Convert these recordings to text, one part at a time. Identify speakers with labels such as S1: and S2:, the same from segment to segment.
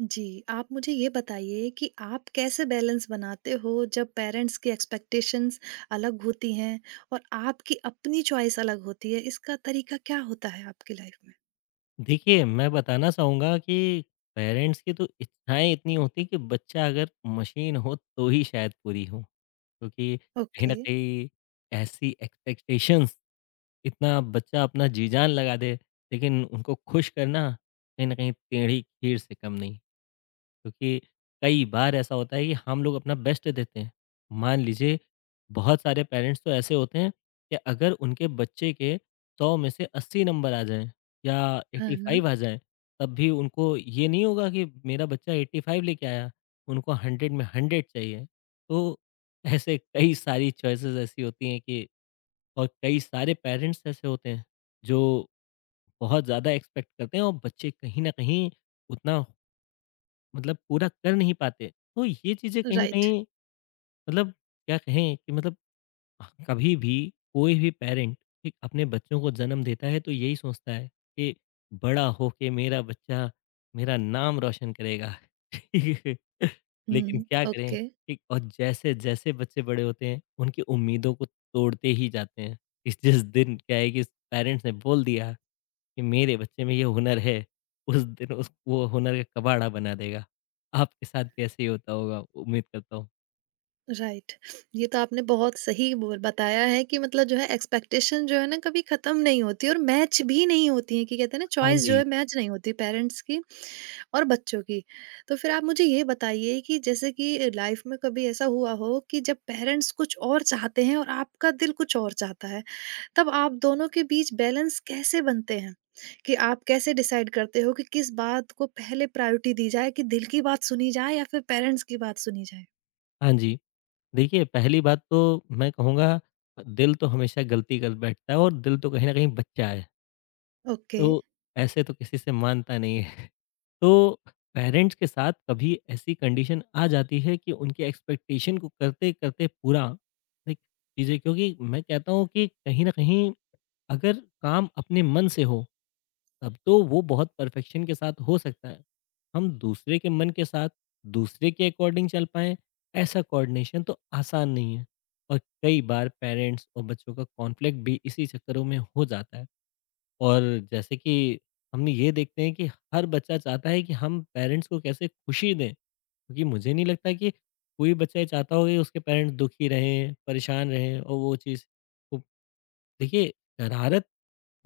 S1: जी, आप मुझे ये बताइए कि आप कैसे बैलेंस बनाते हो जब पेरेंट्स की एक्सपेक्टेशंस अलग होती हैं और आपकी अपनी चॉइस अलग होती है, इसका तरीका क्या होता है आपकी लाइफ में?
S2: देखिए, मैं बताना चाहूँगा कि पेरेंट्स की तो इच्छाएँ इतनी होती हैं कि बच्चा अगर मशीन हो तो ही शायद पूरी हो। क्योंकि कहीं न
S1: ओके।
S2: कहीं ऐसी एक्सपेक्टेशंस इतना बच्चा अपना जी जान लगा दे, लेकिन उनको खुश करना कहीं न कहीं टेढ़ी खीर से कम नहीं। क्योंकि कई बार ऐसा होता है कि हम लोग अपना बेस्ट देते हैं। मान लीजिए, बहुत सारे पेरेंट्स तो ऐसे होते हैं कि अगर उनके बच्चे के सौ में से अस्सी नंबर आ जाएं या
S1: हाँ,
S2: एट्टी
S1: हाँ।
S2: फाइव आ जाएं, तब भी उनको ये नहीं होगा कि मेरा बच्चा एट्टी फाइव लेके आया, उनको हंड्रेड में हंड्रेड चाहिए। तो ऐसे कई सारी चॉइसेस ऐसी होती हैं कि और कई सारे पेरेंट्स ऐसे होते हैं जो बहुत ज़्यादा एक्सपेक्ट करते हैं और बच्चे कहीं ना कहीं उतना मतलब पूरा कर नहीं पाते। तो ये चीज़ें कहीं न
S1: राइट।
S2: कहीं, मतलब क्या कहें कि मतलब, कभी भी कोई भी पेरेंट एक अपने बच्चों को जन्म देता है तो यही सोचता है कि बड़ा होके मेरा बच्चा मेरा नाम रोशन करेगा। ठीक है। लेकिन
S1: हुँ।
S2: क्या करें
S1: ओके।
S2: ठीक, और जैसे-जैसे बच्चे बड़े होते हैं उनकी उम्मीदों को तोड़ते ही जाते हैं। इस जिस दिन क्या है कि पेरेंट्स ने बोल दिया कि मेरे बच्चे में ये हुनर है, उस दिन उस वो हुनर का कबाड़ा बना देगा। आपके साथ भी ऐसे ही होता होगा, उम्मीद करता हूँ।
S1: राइट। ये तो आपने बहुत सही बोल बताया है कि मतलब जो है एक्सपेक्टेशन जो है ना कभी खत्म नहीं होती और मैच भी नहीं होती है कि कहते हैं ना
S2: हाँ
S1: चॉइस जो
S2: जी,
S1: है मैच नहीं होती पेरेंट्स की और बच्चों की। तो फिर आप मुझे ये बताइए कि जैसे कि लाइफ में कभी ऐसा हुआ हो कि जब पेरेंट्स कुछ और चाहते हैं और आपका दिल कुछ और चाहता है, तब आप दोनों के बीच बैलेंस कैसे बनते हैं? कि आप कैसे डिसाइड करते हो कि किस बात को पहले प्रायोरिटी दी जाए कि दिल की बात सुनी जाए या फिर पेरेंट्स की बात सुनी जाए?
S2: हाँ जी। देखिए, पहली बात तो मैं कहूँगा, दिल तो हमेशा गलती कर बैठता है और दिल तो कहीं न कहीं बच्चा है,
S1: ओके।
S2: तो ऐसे तो किसी से मानता नहीं है। तो पेरेंट्स के साथ कभी ऐसी कंडीशन आ जाती है कि उनके एक्सपेक्टेशन को करते-करते पूरा लाइक चीज़ें, क्योंकि मैं कहता हूँ कि कहीं न कहीं अगर काम अपने मन से हो तब तो वो बहुत परफेक्शन के साथ हो सकता है। हम दूसरे के मन के साथ, दूसरे के अकॉर्डिंग चल पाएँ, ऐसा कोऑर्डिनेशन तो आसान नहीं है। और कई बार पेरेंट्स और बच्चों का कॉन्फ्लिक्ट भी इसी चक्करों में हो जाता है। और जैसे कि हमने ये देखते हैं कि हर बच्चा चाहता है कि हम पेरेंट्स को कैसे खुशी दें, क्योंकि मुझे नहीं लगता कि कोई बच्चा ये चाहता होगा कि उसके पेरेंट्स दुखी रहें, परेशान रहें और वो चीज़। तो देखिए, शरारत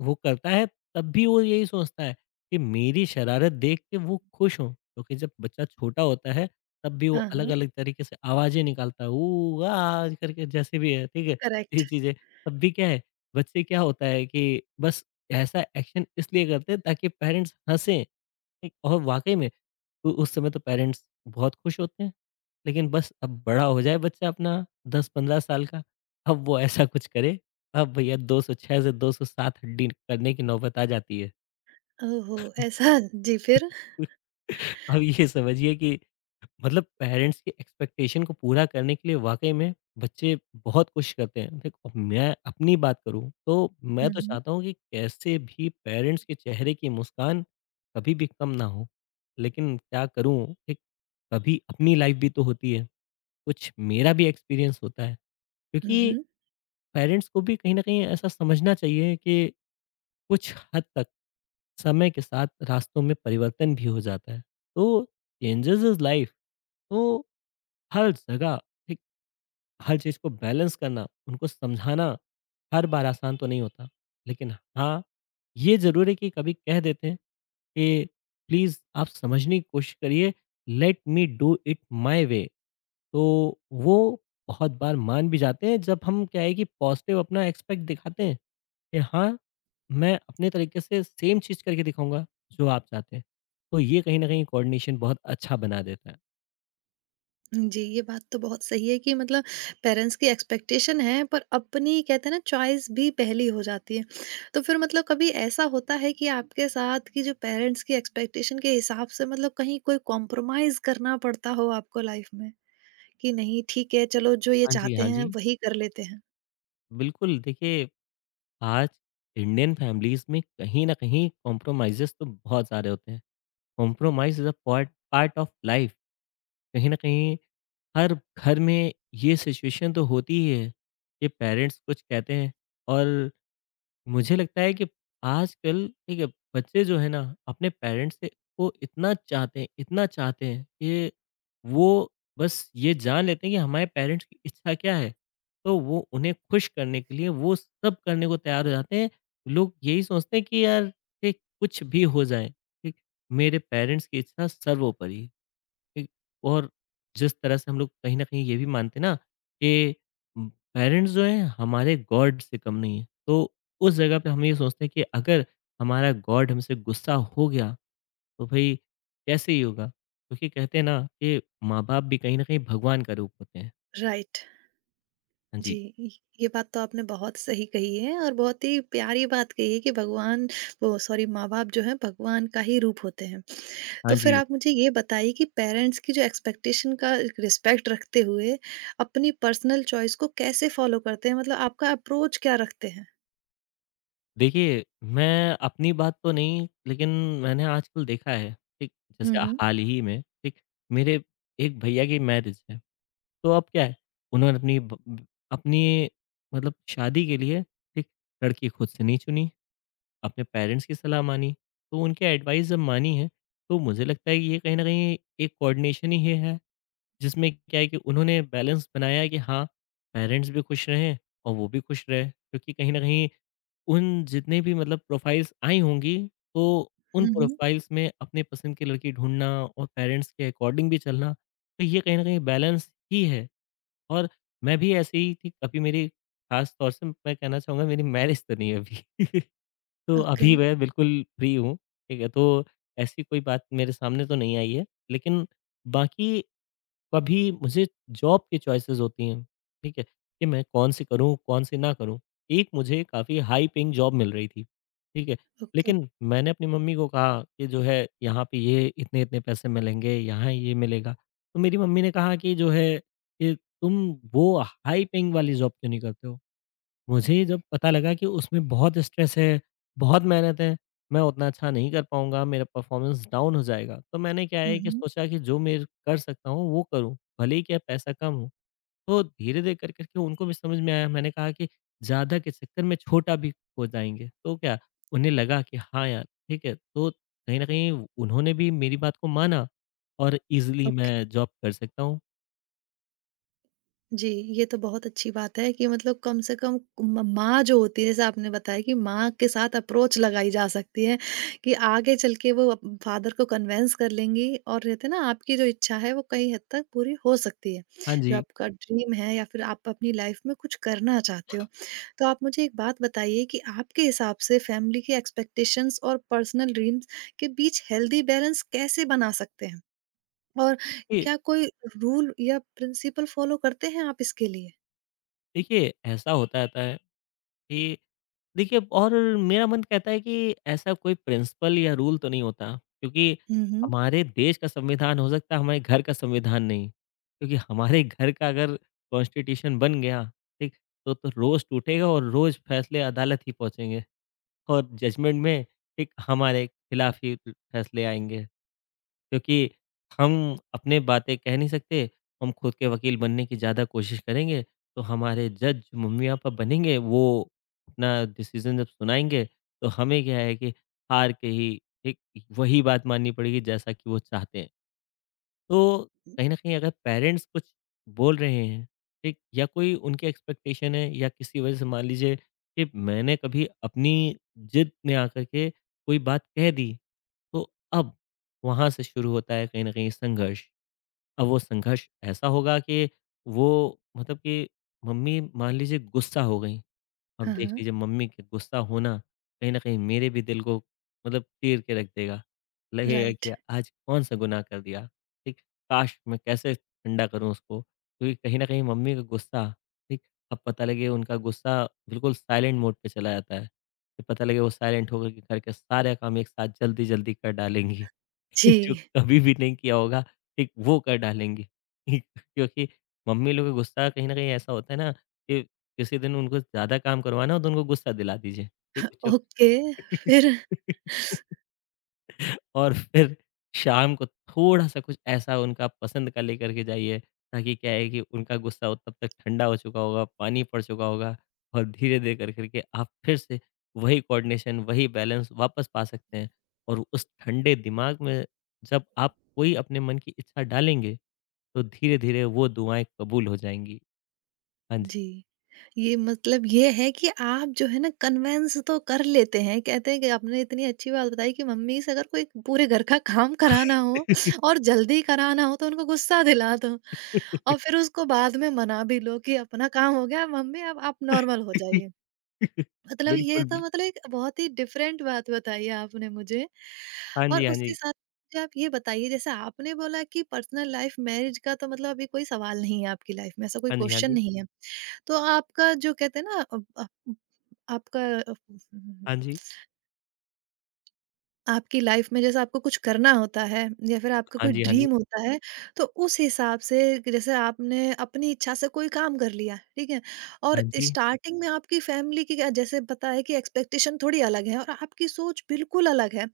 S2: वो करता है तब भी वो यही सोचता है कि मेरी शरारत देख के वो खुश हो, क्योंकि जब बच्चा छोटा होता है तब भी वो
S1: हाँ, हाँ।
S2: अलग-अलग तरीके से आवाज़ें निकालता है ऊ आ करके, जैसे भी है, ठीक है? ये
S1: करेक्ट।
S2: चीज़ें तब भी क्या है, बच्चे क्या होता है कि बस ऐसा एक्शन इसलिए करते हैं ताकि पेरेंट्स हँसें, ठीक? और वाक़ई में तो उस समय तो पेरेंट्स बहुत खुश होते हैं। लेकिन बस अब बड़ा हो जाए बच्चा अपना 10-15 साल का, अब वो ऐसा कुछ करे, अब भैया 206 से 207 हड्डी करने की नौबत आ जाती है।
S1: ओह हो! ऐसा जी फिर?
S2: अब ये समझिए कि मतलब पेरेंट्स की एक्सपेक्टेशन को पूरा करने के लिए वाक़ई में बच्चे बहुत कोशिश करते हैं। देखो, मैं अपनी बात करूँ तो मैं
S1: हुँ,
S2: तो
S1: हुँ।
S2: चाहता हूँ कि कैसे भी पेरेंट्स के चेहरे की मुस्कान कभी भी कम ना हो। लेकिन क्या करूँ, एक कभी अपनी लाइफ भी तो होती है, कुछ मेरा भी एक्सपीरियंस होता है।
S1: हुँ,
S2: क्योंकि
S1: हुँ।
S2: पेरेंट्स को भी कहीं न कहीं ऐसा समझना चाहिए कि कुछ हद तक समय के साथ रास्तों में परिवर्तन भी हो जाता है। तो चेंजेज़ इज़ लाइफ़, तो हर जगह ठीक, हर चीज़ को बैलेंस करना, उनको समझाना हर बार आसान तो नहीं होता। लेकिन हाँ, ये ज़रूर है कि कभी कह देते हैं कि प्लीज़ आप समझने की कोशिश करिए, let me do it my way. तो वो बहुत बार मान भी जाते हैं जब हम क्या है कि पॉजिटिव अपना एस्पेक्ट दिखाते हैं कि हाँ, मैं अपने तरीके से सेम चीज़ करके दिखाऊँगा जो आप चाहते हैं। तो ये कहीं न कहीं कोऑर्डिनेशन बहुत अच्छा बना देता है।
S1: जी, ये बात तो बहुत सही है कि मतलब पेरेंट्स की एक्सपेक्टेशन है पर अपनी कहते हैं ना चॉइस भी पहली हो जाती है। तो फिर मतलब कभी ऐसा होता है कि आपके साथ कि जो पेरेंट्स की एक्सपेक्टेशन के हिसाब से मतलब कहीं कोई कॉम्प्रोमाइज़ करना पड़ता हो आपको लाइफ में? कि नहीं ठीक है चलो जो ये
S2: हाँ जी,
S1: चाहते
S2: हाँ
S1: हैं
S2: जी।
S1: वही कर लेते हैं।
S2: बिल्कुल, देखिए, आज इंडियन फैमिलीज़ में कहीं न कहीं कॉम्प्रोमाइज़ेज़ तो बहुत सारे होते हैं। Compromise is a part part of life. कहीं न कहीं हर घर में ये सिचुएशन तो होती ही है कि पेरेंट्स कुछ कहते हैं, और मुझे लगता है कि आजकल ठीक है बच्चे जो है ना अपने पेरेंट्स से को इतना चाहते हैं कि वो बस ये जान लेते हैं कि हमारे पेरेंट्स की इच्छा क्या है, तो वो उन्हें खुश करने के लिए वो सब करने को तैयार हो जाते हैं। लोग यही सोचते हैं कि यार, ठीक कुछ भी हो जाए ठीक, मेरे पेरेंट्स की इच्छा सर्वोपरि, ठीक? और जिस तरह से हम लोग कहीं न कहीं ये भी मानते हैं ना कि उम, पेरेंट्स जो हैं हमारे गॉड से कम नहीं है। तो उस जगह पे हम ये सोचते हैं कि अगर हमारा गॉड हमसे गुस्सा हो गया, तो भई कैसे ही होगा? क्योंकि कहते हैं ना कि माँ-बाप भी कहीं न कहीं भगवान का रूप होते हैं।
S1: राइट।
S2: हाँ
S1: जी,
S2: जी,
S1: इ ये बात तो आपने बहुत सही कही है और बहुत ही प्यारी बात कही है कि भगवान वो सॉरी माँ-बाप जो हैं भगवान का ही रूप होते हैं।
S2: हाँ
S1: तो फिर
S2: जी।
S1: आप मुझे ये बताइए कि पेरेंट्स की जो एक्सपेक्टेशन का रिस्पेक्ट रखते हुए, अपनी पर्सनल चॉइस को कैसे फॉलो करते हैं? मतलब आपका अप्रोच क्या रखते हैं?
S2: देखिए, मैं अपनी बात तो नहीं, लेकिन मैंने आजकल देखा है, ठीक?
S1: हुँ,
S2: जैसे
S1: हुँ।
S2: हाल ही में, ठीक? मेरे एक भैया की मैरिज है। तो अब क्या है, उन्होंने अपनी ब ब अपनी मतलब शादी के लिए एक लड़की खुद से नहीं चुनी, अपने पेरेंट्स की सलाह मानी, तो उनकी एडवाइस जब मानी है, तो मुझे लगता है कि ये कहीं न कहीं एक कोऑर्डिनेशन ही ये है, जिसमें क्या है कि उन्होंने बैलेंस बनाया कि हाँ, पेरेंट्स भी खुश रहें और वो भी खुश रहे। क्योंकि कहीं न कहीं उन जितने भी मतलब प्रोफाइल्स आई होंगी, तो उन
S1: हुँ, हुँ।
S2: प्रोफाइल्स में अपने पसंद की लड़की ढूँढना और पेरेंट्स के अकॉर्डिंग भी चलना, तो ये कहीं न कहीं बैलेंस ही है। और मैं भी ऐसे ही थी अभी मेरी, खास तौर से मैं कहना चाहूँगा, मेरी मैरिज तो नहीं है अभी। तो
S1: ओके,
S2: अभी मैं बिल्कुल फ्री हूँ, ठीक है? तो ऐसी कोई बात मेरे सामने तो नहीं आई है। लेकिन बाकी कभी मुझे जॉब की चॉइसेस होती हैं, ठीक है? कि मैं कौन सी करूँ, कौन सी ना करूँ। एक मुझे काफ़ी हाई पेइंग जॉब मिल रही थी, ठीक है?
S1: ओके।
S2: लेकिन मैंने अपनी मम्मी को कहा कि जो है यहाँ पे ये इतने-इतने पैसे मिलेंगे, यहाँ ये मिलेगा। तो मेरी मम्मी ने कहा कि जो है कि तुम वो हाई पेइंग वाली जॉब क्यों नहीं करते हो? मुझे जब पता लगा कि उसमें बहुत स्ट्रेस है, बहुत मेहनत है, मैं उतना अच्छा नहीं कर पाऊँगा, मेरा परफ़ॉर्मेंस डाउन हो जाएगा। तो मैंने क्या
S1: हुँ,
S2: है कि
S1: हुँ।
S2: सोचा कि जो मैं कर सकता हूँ, वो करूँ, भले ही क्या पैसा कम हो। तो धीरे-धीरे कर करके उनको भी समझ में आया। मैंने कहा कि ज़्यादा के चक्कर में छोटा भी हो जाएँगे, तो क्या उन्हें लगा कि हाँ यार, ठीक है। तो कहीं न कहीं उन्होंने भी मेरी बात को माना और ईज़िली
S1: ओके।
S2: मैं जॉब कर सकता हूँ।
S1: जी, ये तो बहुत अच्छी बात है कि मतलब कम से कम म माँ जो होती है, जैसे आपने बताया कि माँ के साथ अप्रोच लगाई जा सकती है कि आगे चल के वो अप फ़ादर को कन्विन्स कर लेंगी और रहते हैं ना, आपकी जो इच्छा है, वो कई हद तक पूरी हो सकती है।
S2: हाँ
S1: जो
S2: जी,
S1: आपका ड्रीम है या फिर आप अपनी लाइफ़ में कुछ करना चाहते हो। तो आप मुझे एक बात बताइए कि आपके हिसाब से फैमिली के एक्सपेक्टेशंस और पर्सनल ड्रीम्स के बीच हेल्दी बैलेंस कैसे बना सकते हैं? और
S2: ये
S1: क्या कोई रूल या प्रिंसिपल फॉलो करते हैं आप इसके लिए?
S2: देखिए ऐसा होता रहता है कि देखिए, और मेरा मन कहता है कि ऐसा कोई प्रिंसिपल या रूल तो नहीं होता, क्योंकि
S1: हुँ, हुँ।
S2: हमारे देश का संविधान हो सकता है, हमारे घर का संविधान नहीं। क्योंकि हमारे घर का अगर कॉन्स्टिट्यूशन बन गया, ठीक, तो रोज टूटेगा और रोज फैसले अदालत ही पहुंचेंगे और जजमेंट में, ठीक, हमारे खिलाफ ही फैसले आएंगे। क्योंकि हम अपने बातें कह नहीं सकते, हम खुद के वकील बनने की ज़्यादा कोशिश करेंगे, तो हमारे जज मम्मी-पापा बनेंगे, वो अपना डिसीज़न जब सुनाएँगे, तो हमें क्या है कि हार के ही एक वही बात माननी पड़ेगी जैसा कि वो चाहते हैं। तो कहीं न कहीं अगर पेरेंट्स कुछ बोल रहे हैं, ठीक? या कोई उनकी एक्सपेक्टेशन है या किसी वजह से मान लीजिए कि मैंने कभी अपनी ज़िद में आकर के कोई बात कह दी। तो अब वहाँ से शुरू होता है कहीं न कहीं संघर्ष। अब वो संघर्ष ऐसा होगा कि वो मतलब कि मम्मी मान लीजिए गुस्सा हो गईं। अब
S1: हाँ,
S2: देख
S1: हाँ।
S2: लीजिए मम्मी के गुस्सा होना कहीं न कहीं मेरे भी दिल को मतलब चीर के रख देगा। लगेगा
S1: राइट।
S2: कि आज कौन-सा गुनाह कर दिया, ठीक? काश! मैं कैसे ठंडा करूँ उसको? क्योंकि कहीं न कहीं मम्मी का गुस्सा, ठीक? अब पता लगे उनका गुस्सा बिल्कुल साइलेंट मोड पे चला जाता है। फिर पता लगे वो साइलेंट होकर के घर के सारे काम एक साथ जल्दी-जल्दी कर डालेंगी। जो
S1: जी।
S2: कभी भी नहीं किया होगा, ठीक वो कर डालेंगी। ठीक। क्योंकि मम्मी लोग का गुस्सा कहीं न कहीं ऐसा होता है ना कि किसी दिन उनको ज़्यादा काम करवाना हो तो उनको गुस्सा दिला दीजिए। ठीक, वो चुप।
S1: ओके, फिर?
S2: और फिर शाम को थोड़ा-सा कुछ ऐसा उनका पसंद का लेकर के जाइए, ताकि क्या है कि उनका गुस्सा वो तब तक ठंडा हो चुका होगा, पानी पड़ चुका होगा और धीरे-धीरे कर कर के आप फिर से वही कोऑर्डिनेशन, वही बैलेंस वापस पा सकते हैं। और उस ठंडे दिमाग में जब आप कोई अपने मन की इच्छा डालेंगे, तो धीरे-धीरे वो दुआएँ कबूल हो जाएँगी। हाँ
S1: जी। ये मतलब ये है कि आप जो है ना कन्विन्स तो कर लेते हैं। कहते हैं कि आपने इतनी अच्छी बात बताई कि मम्मी से अगर कोई पूरे घर का काम कराना हो
S2: जी।
S1: और जल्दी कराना हो तो उनको गुस्सा दिला दो और फिर उसको बाद में मना भी लो कि अपना काम हो गया मम्मी अब आप नॉर्मल हो जाइए। मतलब ये
S2: बिल्कुल,
S1: तो
S2: बिल्कुल।
S1: मतलब एक बहुत ही डिफरेंट बात बताई आपने मुझे।
S2: हाँ
S1: और
S2: जी, हाँ
S1: उसके
S2: जी।
S1: साथ मुझे आप ये बताइए जैसे आपने बोला कि पर्सनल लाइफ मैरिज का तो मतलब अभी कोई सवाल नहीं है आपकी लाइफ में, ऐसा कोई
S2: हाँ जी, हाँ
S1: क्वेश्चन
S2: जी।
S1: नहीं है। तो आपका जो कहते हैं ना आपका
S2: हाँ जी।
S1: आपकी लाइफ में जैसे आपको कुछ करना होता है या फिर आपका
S2: हाँ
S1: कोई
S2: जी, हाँ जी।
S1: ड्रीम होता है तो उस हिसाब से कि जैसे आपने अपनी इच्छा से कोई काम कर लिया ठीक है
S2: हाँ
S1: और
S2: जी।
S1: स्टार्टिंग में आपकी फैमिली की क्या- जैसे पता है कि एक्सपेक्टेशन थोड़ी अलग है और आपकी सोच बिल्कुल अलग है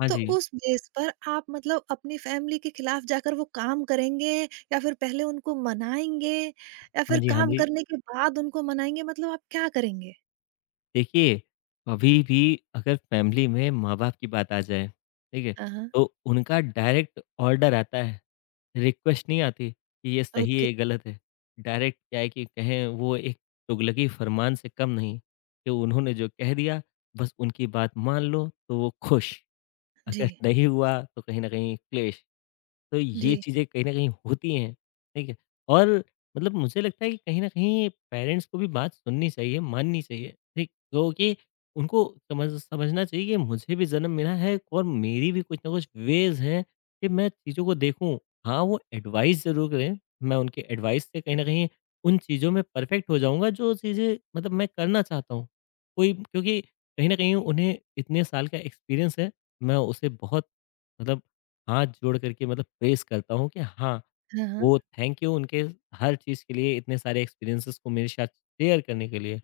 S2: हाँ
S1: तो
S2: जी।
S1: उस बेस पर आप मतलब अपनी फैमिली के खिलाफ जाकर वो काम करेंगे या फिर पहले उनको मनाएंगे या
S2: हाँ
S1: फिर
S2: जी, हाँ
S1: काम
S2: जी।
S1: करने के बाद उनको मनाएंगे मतलब आप क्या करेंगे?
S2: देखिए, कभी भी अगर फैमिली में माँ-बाप की बात आ जाए, ठीक है?
S1: हाँ।
S2: तो उनका डायरेक्ट ऑर्डर आता है, रिक्वेस्ट नहीं आती कि ये सही है,
S1: ओके।
S2: ये गलत है। डायरेक्ट क्या है कि कहें वो एक तुगलकी फरमान से कम नहीं, कि उन्होंने जो कह दिया, बस उनकी बात मान लो तो वो खुश।
S1: जी,
S2: अगर नहीं हुआ तो कहीं न कहीं क्लेश। तो ये
S1: जी।
S2: चीज़ें कहीं न कहीं होती हैं, ठीक है? और मतलब मुझे लगता है कि कहीं न कहीं पेरेंट्स को भी बात सुननी चाहिए, माननी चाहिए, ठीक? क्योंकि उनको समझना चाहिए कि मुझे भी जन्म मिला है और मेरी भी कुछ ना कुछ वेज़ हैं कि मैं चीज़ों को देखूँ। हाँ, वो एडवाइस ज़रूर करें, मैं उनके एडवाइस से कहीं न कहीं उन चीज़ों में परफेक्ट हो जाऊँगा जो चीज़ें मतलब मैं करना चाहता हूँ। कोई क्योंकि कहीं न कहीं उन्हें इतने साल का एक्सपीरियंस है। मैं उसे बहुत मतलब हाथ जोड़ करके मतलब प्रेज़ करता हूँ कि हाँ,
S1: हाँ, हाँ।
S2: वो थैंक यू उनके हर चीज़ के लिए इतने सारे एक्सपीरियंसेस को मेरे साथ शेयर करने के लिए।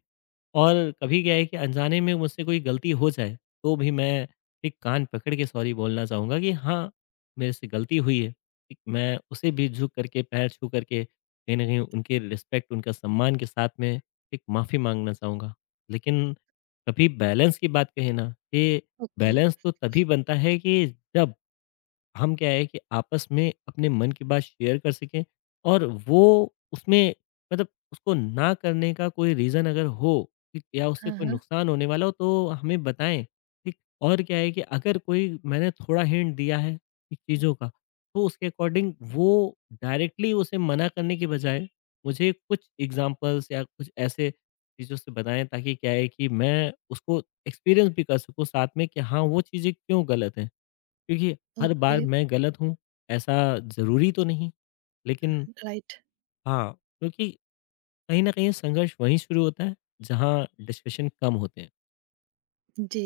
S2: और कभी क्या है कि अनजाने में मुझसे कोई गलती हो जाए, तो भी मैं एक कान पकड़ के सॉरी बोलना चाहूँगा कि हाँ, मेरे से गलती हुई है। एक मैं उसे भी झुक करके, पैर छू करके कहीं न कहीं उनके रिस्पेक्ट, उनका सम्मान के साथ में एक माफ़ी माँगना चाहूँगा। लेकिन कभी बैलेंस की बात कहें ना, ये
S1: ओके।
S2: बैलेंस तो तभी बनता है कि जब हम क्या है कि आपस में अपने मन की बात शेयर कर सकें और वो उसमें मतलब उसको ना करने का कोई रीज़न अगर हो, ठीक, या उससे
S1: हाँ,
S2: कोई
S1: हाँ।
S2: नुकसान होने वाला हो तो हमें बताएं, ठीक। और क्या है कि अगर कोई मैंने थोड़ा हिंट दिया है, ठीक, चीज़ों का, तो उसके अकॉर्डिंग वो डायरेक्टली उसे मना करने के बजाय मुझे कुछ एग्जांपल्स या कुछ ऐसे चीज़ों से बताएं, ताकि क्या है कि मैं उसको एक्सपीरियंस भी कर सकूं साथ में कि हाँ, वो चीज़ें क्यों गलत है। क्योंकि हर
S1: ओके,
S2: बार मैं गलत हूँ, ऐसा ज़रूरी तो नहीं, लेकिन
S1: राइट।
S2: हाँ, क्योंकि कहीं न कहीं संघर्ष वहीं शुरू होता है जहाँ डिस्कशन कम होते हैं।
S1: जी,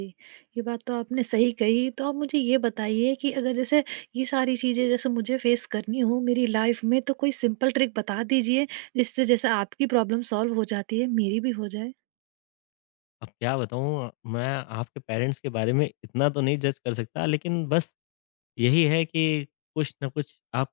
S1: ये बात तो आपने सही कही। तो आप मुझे ये बताइए कि अगर जैसे ये सारी चीज़ें जैसे मुझे फ़ेस करनी हो मेरी लाइफ़ में तो कोई सिंपल ट्रिक बता दीजिए जिससे जैसे आपकी प्रॉब्लम सॉल्व हो जाती है, मेरी भी हो जाए?
S2: अब क्या बताऊँ मैं, आपके पेरेंट्स के बारे में इतना तो नहीं जज कर सकता, लेकिन बस यही है कि कुछ न कुछ आप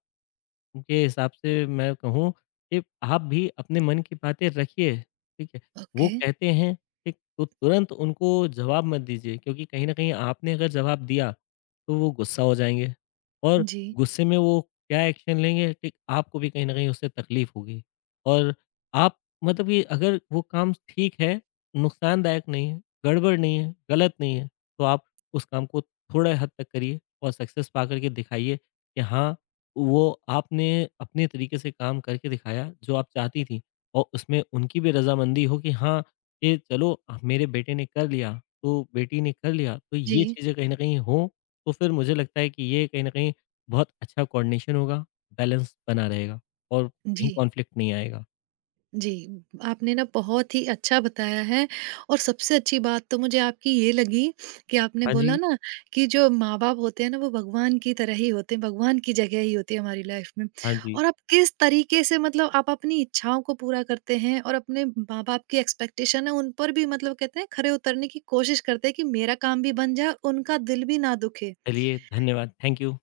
S2: उनके हिसाब से मैं कहूँ कि आप भी अपने मन की बातें रखिए, ठीक है? वो
S1: ओके।
S2: कहते हैं, ठीक, तो तुरंत उनको जवाब मत दीजिए, क्योंकि कहीं न कहीं आपने अगर जवाब दिया, तो वो गुस्सा हो जाएँगे और
S1: जी,
S2: गुस्से में वो क्या एक्शन लेंगे, ठीक, आपको भी कहीं न कहीं उससे तकलीफ़ होगी। और आप मतलब कि अगर वो काम ठीक है, नुकसानदायक नहीं है, गड़बड़ नहीं है, गलत नहीं है, तो आप उस काम को थोड़ा हद तक करिए और सक्सेस पा कर के दिखाइए कि हाँ, वो आपने अपने तरीके से काम करके दिखाया जो आप चाहती थी। और उसमें उनकी भी रज़ामंदी हो कि हाँ, ये चलो मेरे बेटे ने कर लिया, तो बेटी ने कर लिया, तो ये
S1: जी,
S2: चीज़ें कहीं न कहीं हों, तो फिर मुझे लगता है कि ये कहीं न कहीं बहुत अच्छा कोऑर्डिनेशन होगा, बैलेंस बना रहेगा और कहीं
S1: जी।
S2: कॉन्फ्लिक्ट नहीं आएगा।
S1: जी, आपने ना बहुत ही अच्छा बताया है और सबसे अच्छी बात तो मुझे आपकी ये लगी कि आपने
S2: हाँ
S1: बोला
S2: जी,
S1: ना कि जो माँ-बाप होते हैं ना वो भगवान की तरह ही होते हैं, भगवान की जगह ही होती है हमारी लाइफ़ में।
S2: हाँ जी।
S1: और आप किस तरीके से मतलब आप अपनी इच्छाओं को पूरा करते हैं और अपने माँ-बाप की एक्सपेक्टेशन है उन पर भी मतलब कहते हैं खरे उतरने की कोशिश करते हैं कि मेरा काम भी बन जाए, उनका दिल भी ना दुखे।
S2: चलिए धन्यवाद, थैंक यू।